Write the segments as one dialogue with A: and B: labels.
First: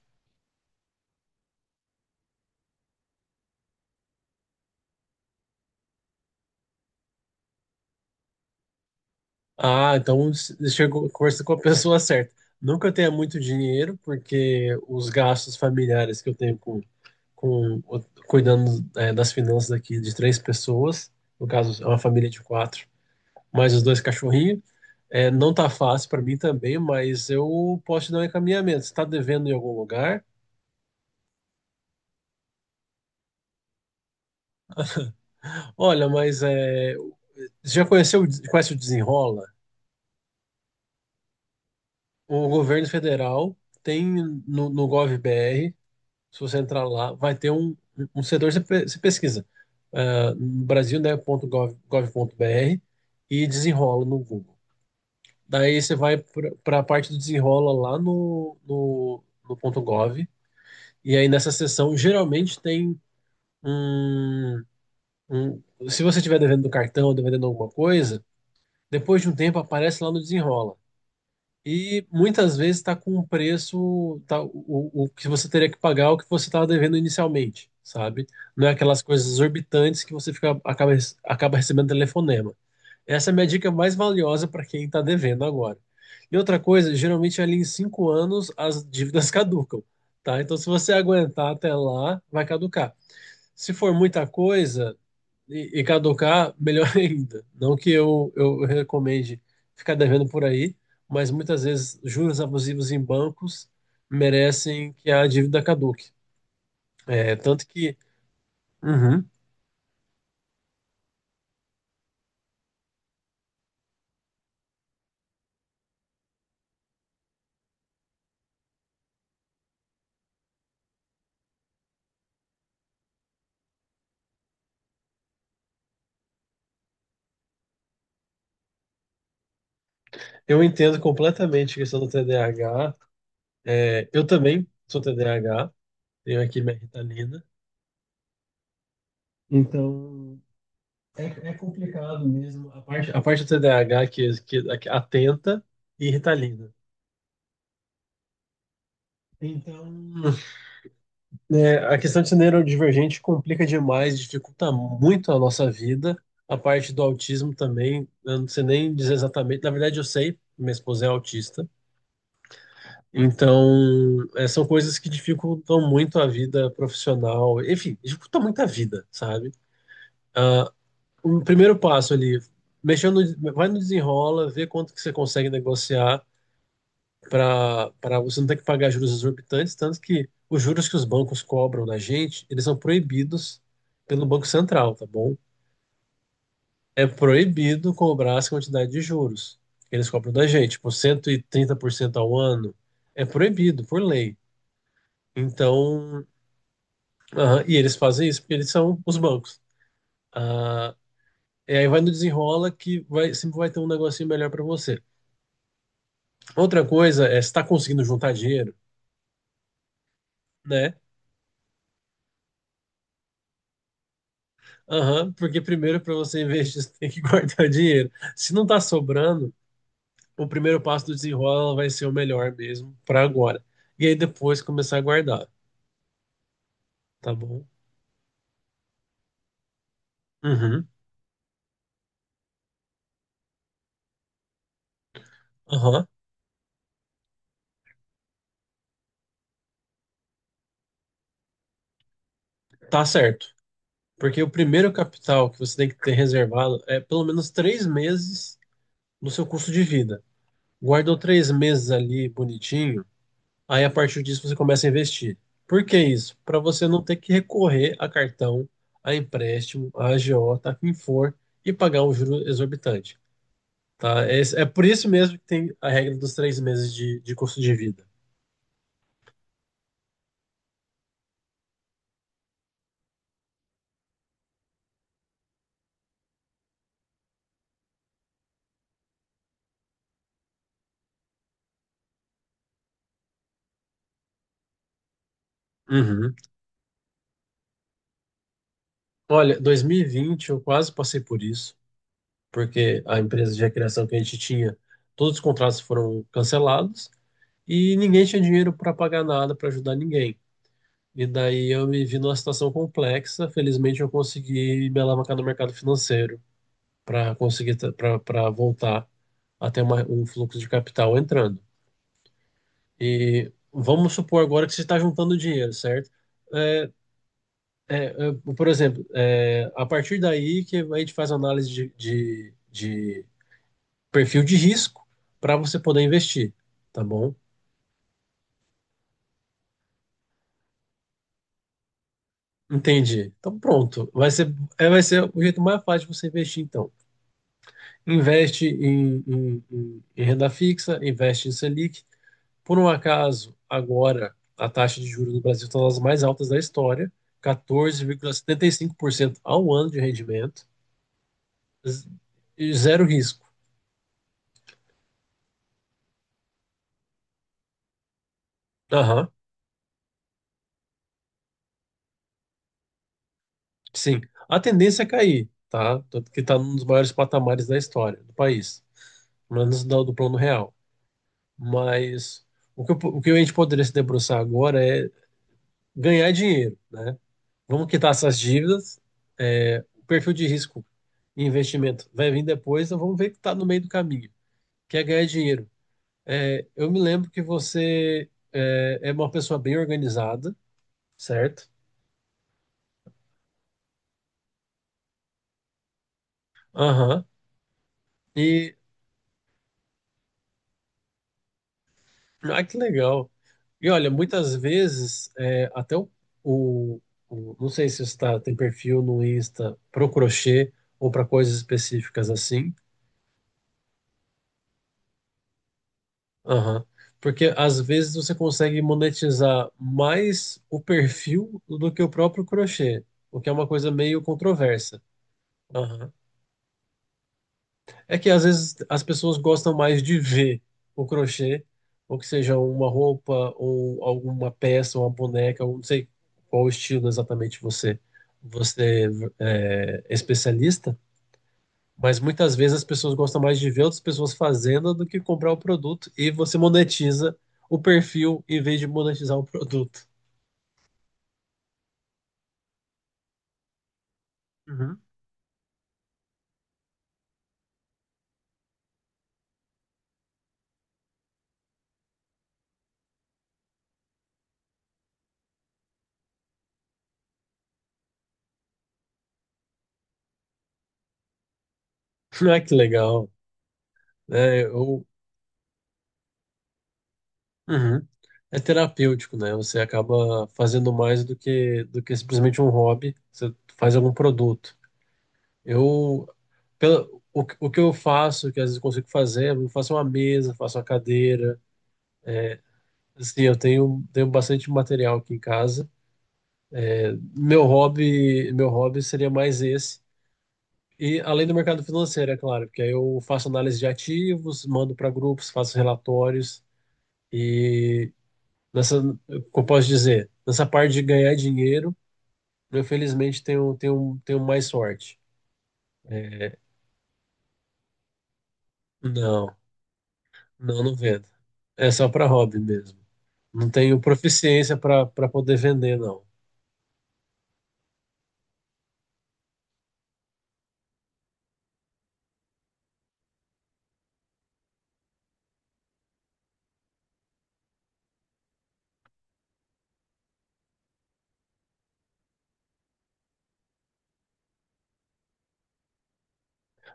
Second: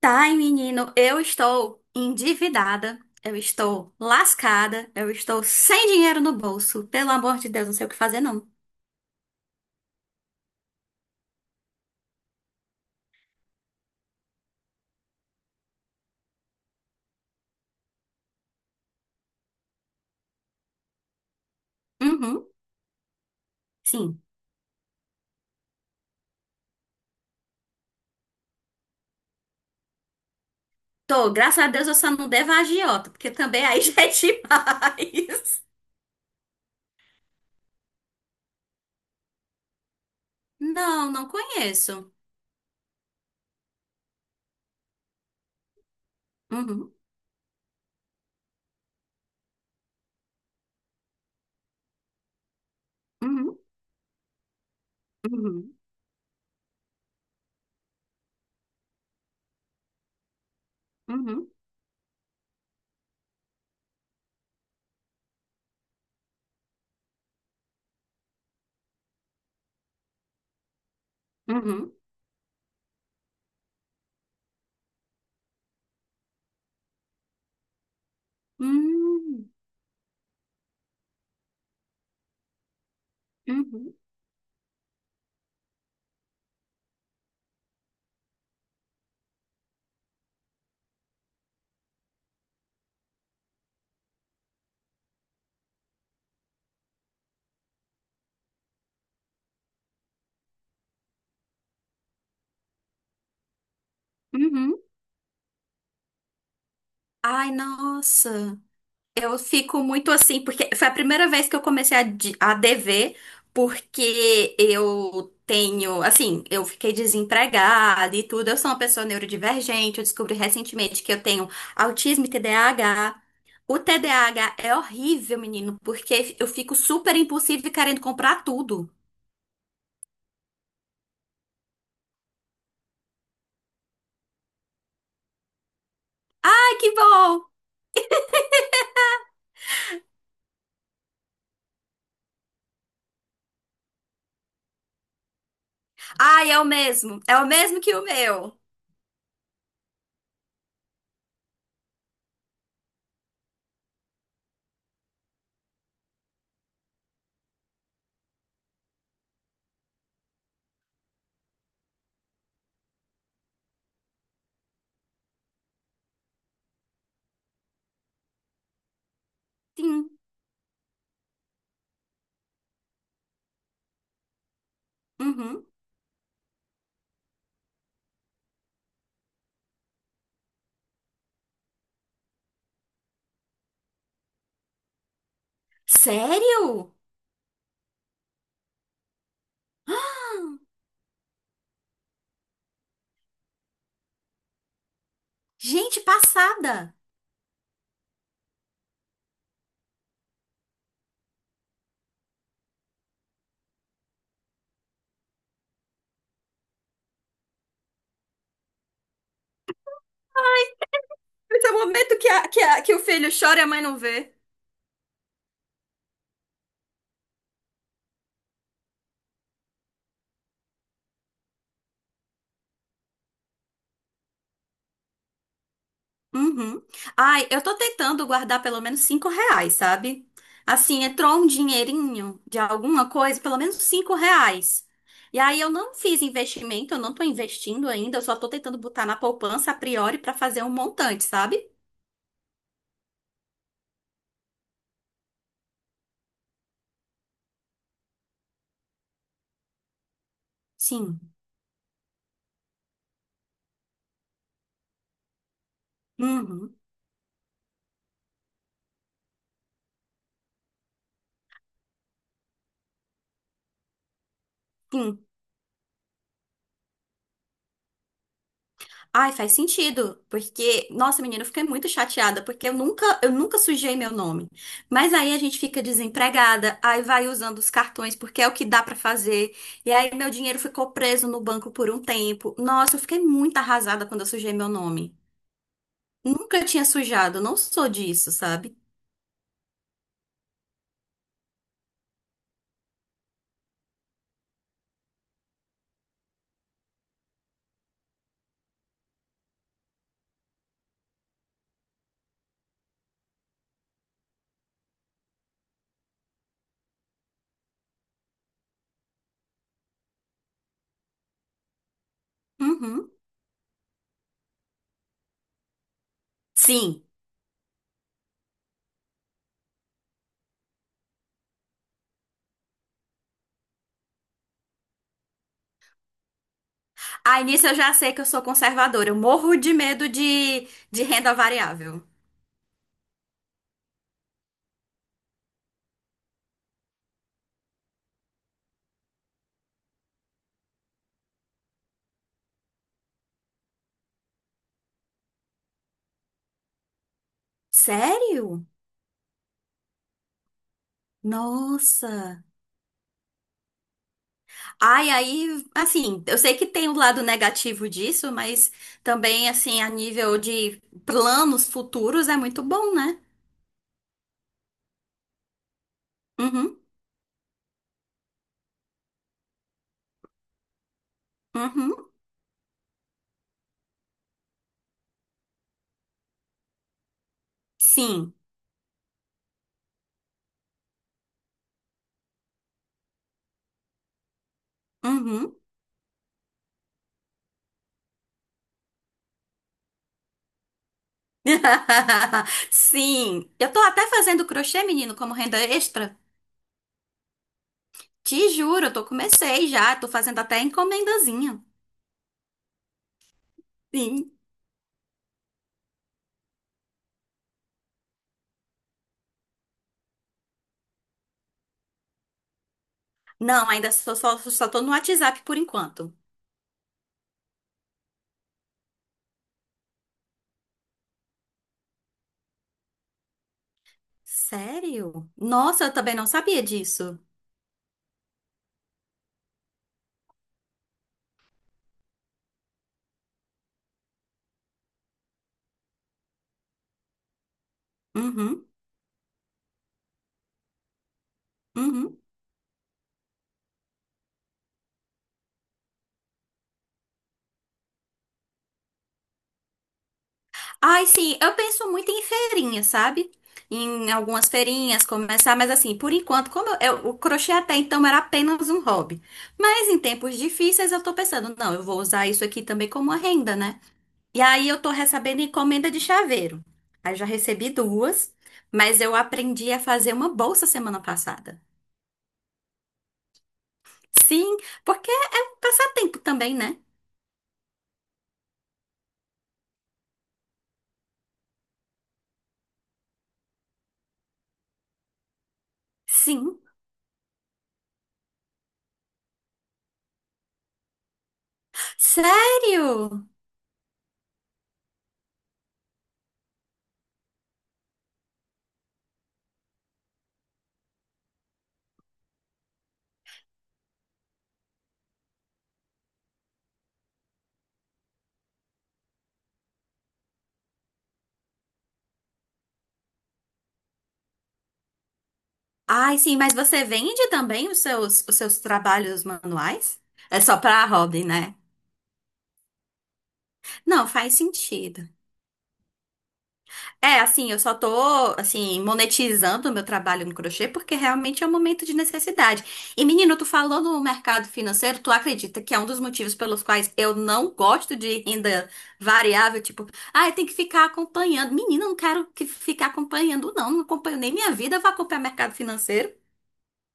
A: Tá, e menino, eu estou endividada, eu estou lascada, eu estou sem dinheiro no bolso. Pelo amor de Deus, não sei o que fazer, não.
B: Ah, então chegou, conversa com a pessoa certa. Não que eu tenha muito dinheiro, porque os gastos familiares que eu tenho com cuidando, das finanças aqui de três pessoas, no caso é uma família de
A: Uhum,
B: quatro, mais os dois
A: sim.
B: cachorrinhos. Não tá fácil para mim também, mas eu posso te dar um encaminhamento. Você tá devendo em algum lugar?
A: Tô, graças a Deus eu só não devo a agiota, porque também aí já é demais.
B: Olha, você já conheceu, o des- conhece o Desenrola?
A: Não, não conheço.
B: O governo federal tem no gov.br. Se você entrar
A: Uhum,
B: lá, vai ter um setor, você pesquisa, ah, no Brasil, né, ponto gov.br e
A: uhum,
B: desenrola no Google.
A: uhum,
B: Daí você vai para a parte do desenrola lá no ponto .gov, e aí
A: uhum,
B: nessa seção geralmente tem um, um- se você estiver devendo do cartão, devendo alguma coisa, depois de um tempo aparece lá no desenrola.
A: uhum,
B: E muitas vezes está com um preço, tá, o que você teria que pagar é o que você estava devendo inicialmente, sabe? Não é aquelas coisas
A: uhum,
B: exorbitantes que você fica, acaba recebendo telefonema. Essa é a minha dica
A: uhum,
B: mais valiosa para quem está devendo agora. E outra coisa, geralmente ali em 5 anos as dívidas caducam, tá? Então se você aguentar até lá, vai caducar se for muita coisa, e caducar, melhor ainda. Não que eu recomende ficar devendo por aí, mas muitas vezes juros abusivos em bancos
A: uhum.
B: merecem que a dívida caduque. É,
A: Ai,
B: tanto que...
A: nossa.
B: Uhum.
A: Eu fico muito assim, porque foi a primeira vez que eu comecei a dever, porque eu tenho, assim, eu fiquei desempregada e tudo. Eu sou uma pessoa neurodivergente, eu descobri recentemente que eu tenho autismo e TDAH. O TDAH é horrível, menino, porque eu fico super impulsiva e querendo comprar tudo.
B: Eu entendo completamente a questão do TDAH. É, eu também sou TDAH, tenho aqui
A: Ai,
B: minha
A: que
B: Ritalina.
A: bom!
B: Então, é complicado mesmo a parte do TDAH que atenta e
A: Ai,
B: Ritalina.
A: é o mesmo que o meu.
B: Então, né, a questão de ser neurodivergente complica demais, dificulta muito a nossa vida. A parte do autismo também, eu não sei nem dizer exatamente. Na verdade, eu sei, minha esposa é autista. Então, é, são coisas que dificultam muito a vida profissional. Enfim, dificulta muito a vida, sabe?
A: Sim.
B: Ah, o primeiro passo ali, mexendo, vai no desenrola, vê quanto que você consegue
A: Uhum.
B: negociar para você não ter que pagar juros exorbitantes, tanto que os juros que os bancos cobram da gente, eles são proibidos pelo Banco Central, tá bom?
A: Sério?
B: É proibido cobrar essa quantidade de juros que eles cobram da gente, tipo 130% ao ano, é proibido por lei.
A: Gente,
B: Então,
A: passada!
B: aham, e eles fazem isso porque eles são os bancos. Ah, e aí vai no desenrola que vai, sempre vai ter um negocinho melhor para você. Outra coisa é se está conseguindo juntar dinheiro, né?
A: Esse é o momento que, a- que, a- que o filho chora e a mãe não vê.
B: Aham, porque primeiro para você investir, você tem que guardar dinheiro. Se não tá sobrando, o primeiro passo do desenrola vai ser o melhor mesmo para agora. E aí depois começar a guardar,
A: Uhum.
B: tá
A: Ai, eu
B: bom?
A: tô tentando guardar pelo menos 5 reais, sabe?
B: Uhum,
A: Assim, entrou um dinheirinho de alguma coisa, pelo menos 5 reais. E aí eu não
B: aham,
A: fiz investimento, eu não tô investindo ainda, eu só tô tentando botar na poupança a priori pra fazer um montante, sabe?
B: tá certo. Porque o primeiro capital que você tem que ter reservado é pelo menos 3 meses do seu custo de vida. Guardou
A: Sim.
B: 3 meses ali bonitinho, aí a partir disso você começa a investir. Por que isso? Para
A: Uhum.
B: você não ter que recorrer a cartão, a empréstimo, a agiota, a quem for, e pagar um juro exorbitante. Tá? É, é por isso
A: Sim.
B: mesmo que tem a regra dos 3 meses de custo de vida.
A: Ai, faz sentido, porque, nossa, menina, eu fiquei muito chateada, porque eu nunca sujei meu nome. Mas aí a gente fica desempregada, aí vai usando os cartões, porque é o que dá pra fazer. E aí meu dinheiro ficou preso no banco por um tempo. Nossa, eu fiquei muito arrasada quando eu sujei meu nome.
B: Uhum.
A: Nunca tinha sujado, não sou disso, sabe?
B: Olha, 2020 eu quase passei por isso, porque a empresa de recreação que a gente tinha, todos os contratos foram cancelados e ninguém tinha dinheiro para pagar nada, para ajudar ninguém. E daí eu me vi numa situação complexa. Felizmente eu consegui me alavancar no mercado financeiro para conseguir, para voltar a ter um fluxo de capital entrando.
A: Uhum.
B: E vamos supor agora que você está juntando dinheiro, certo? É,
A: Sim.
B: é, por exemplo, é, a partir daí que a gente faz análise de perfil de risco para você poder investir, tá bom?
A: Aí nisso eu já sei que eu sou conservadora, eu morro de medo de renda variável.
B: Entendi. Então pronto. Vai ser o jeito mais fácil de você investir, então. Investe em, em renda fixa, investe em Selic. Por um acaso, agora a taxa de juros do Brasil está nas mais altas da história,
A: Sério?
B: 14,75% ao ano de rendimento, z-
A: Nossa.
B: e zero risco.
A: Ai, aí, assim, eu sei que tem o lado negativo disso, mas
B: Aham,
A: também, assim, a nível de planos futuros é muito bom, né?
B: sim. A tendência é cair, tá? Tanto que está num
A: Uhum,
B: dos maiores patamares da história do país, pelo menos do plano real.
A: uhum,
B: Mas o que a gente poderia se debruçar agora é ganhar dinheiro, né? Vamos quitar
A: sim,
B: essas dívidas. É, o perfil de risco e investimento vai vir depois, então vamos ver que está no meio do caminho, que é ganhar
A: uhum.
B: dinheiro. É, eu me lembro que você é, é uma pessoa bem organizada, certo?
A: Sim, eu tô até fazendo crochê, menino, como renda extra.
B: Aham.
A: Te
B: E,
A: juro, eu tô comecei já, tô fazendo até encomendazinha.
B: ah, que legal. E olha,
A: Sim.
B: muitas vezes, é, até o, o- não sei se você tá, tem perfil no Insta para o crochê ou para coisas específicas assim.
A: Não, ainda só tô no WhatsApp por enquanto.
B: Aham. Porque às vezes você consegue monetizar mais o perfil do que o próprio crochê, o que é uma coisa meio controversa.
A: Sério? Nossa, eu
B: Aham.
A: também não sabia disso.
B: É que às vezes as pessoas gostam mais de ver o crochê, ou que seja uma roupa, ou alguma peça, uma boneca, ou não sei qual estilo exatamente você,
A: Uhum,
B: você é, especialista.
A: uhum.
B: Mas muitas vezes as pessoas gostam mais de ver outras pessoas fazendo do que comprar o produto, e você monetiza o perfil em vez de monetizar o produto.
A: Ai, sim, eu penso muito em feirinha, sabe? Em algumas
B: Uhum.
A: feirinhas começar, mas assim, por enquanto, como o crochê até então era apenas um hobby. Mas em tempos difíceis eu tô pensando, não, eu vou usar isso aqui também como uma renda, né? E aí eu tô recebendo encomenda de chaveiro. Aí já recebi duas, mas eu aprendi a fazer uma bolsa semana passada.
B: Ah, que legal.
A: Sim,
B: É, eu-
A: porque é um passatempo também, né?
B: Uhum. É terapêutico, né? Você acaba fazendo mais do que simplesmente um hobby, você faz algum produto. Eu,
A: Sim.
B: pela, o, que- O que eu faço, que às vezes eu consigo fazer, eu faço uma mesa, faço uma cadeira.
A: Sério?
B: Assim, eu tenho bastante material aqui em casa. Meu hobby seria mais esse. E além do mercado financeiro, é claro, porque aí eu faço análise de ativos, mando para grupos, faço relatórios e nessa, como eu posso dizer, nessa parte de ganhar dinheiro, eu felizmente tenho mais sorte.
A: Ai, sim,
B: É,
A: mas você vende também os seus trabalhos
B: Não,
A: manuais? É só
B: não,
A: pra
B: não
A: hobby,
B: vendo.
A: né?
B: É só para hobby mesmo. Não tenho
A: Não, faz
B: proficiência para
A: sentido.
B: para poder vender, não.
A: É, assim, eu só tô, assim, monetizando o meu trabalho no crochê porque realmente é um momento de necessidade. E, menino, tu falou no mercado financeiro, tu acredita que é um dos motivos pelos quais eu não gosto de renda variável? Tipo, ah, eu tenho que ficar acompanhando. Menina, eu não quero que ficar acompanhando, não. Não acompanho nem minha vida, eu vou acompanhar mercado financeiro.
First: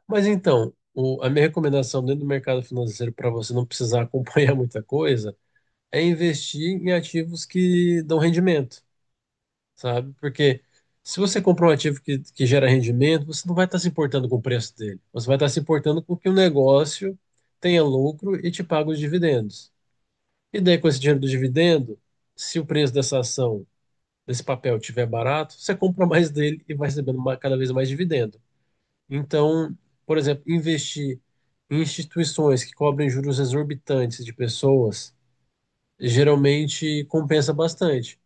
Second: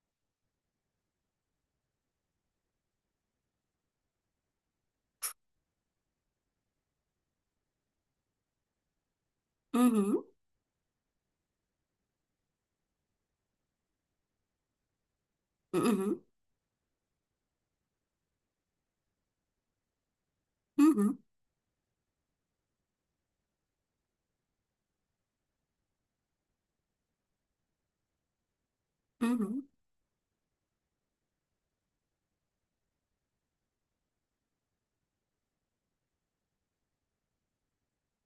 B: Mas então, a minha recomendação dentro do mercado financeiro para você não precisar acompanhar muita coisa é investir em ativos que dão rendimento. Sabe?
A: Uhum,
B: Porque se você comprar um ativo que gera rendimento, você não vai estar se importando com o preço dele. Você vai estar se importando com
A: uhum,
B: que o negócio tenha lucro e te pague os dividendos. E daí, com esse
A: uhum,
B: dinheiro do dividendo, se o preço dessa ação, desse papel, tiver barato, você compra mais dele e vai recebendo ma- cada vez mais dividendo.
A: uhum.
B: Então, por exemplo, investir em instituições que cobrem juros exorbitantes de pessoas geralmente compensa bastante,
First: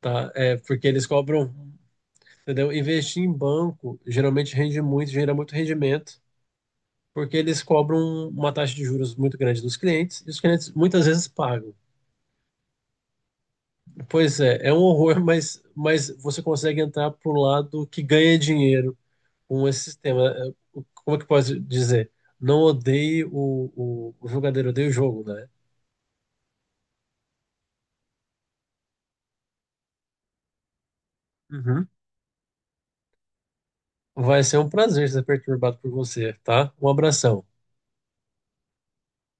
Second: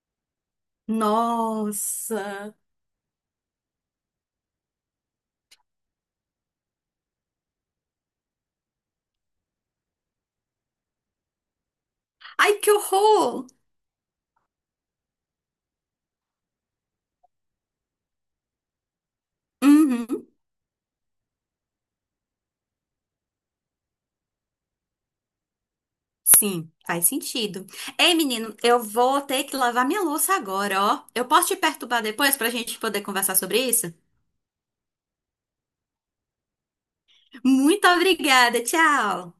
B: tá? É porque eles cobram...
A: Nossa!
B: Entendeu? Investir em banco geralmente rende muito, gera muito rendimento, porque eles cobram uma taxa de juros muito grande dos clientes, e os clientes muitas vezes pagam.
A: Ai, que horror!
B: Pois é, é um horror, mas você consegue entrar para o lado que ganha dinheiro com esse
A: Uhum.
B: sistema. Como é que pode dizer? Não odeie o jogador, odeie o jogo, né?
A: Sim, faz sentido. Ei, menino, eu vou ter que lavar minha louça agora, ó. Eu posso te
B: Uhum.
A: perturbar depois pra gente poder conversar sobre isso?
B: Vai ser um prazer ser perturbado por você, tá? Um abração.
A: Muito obrigada, tchau!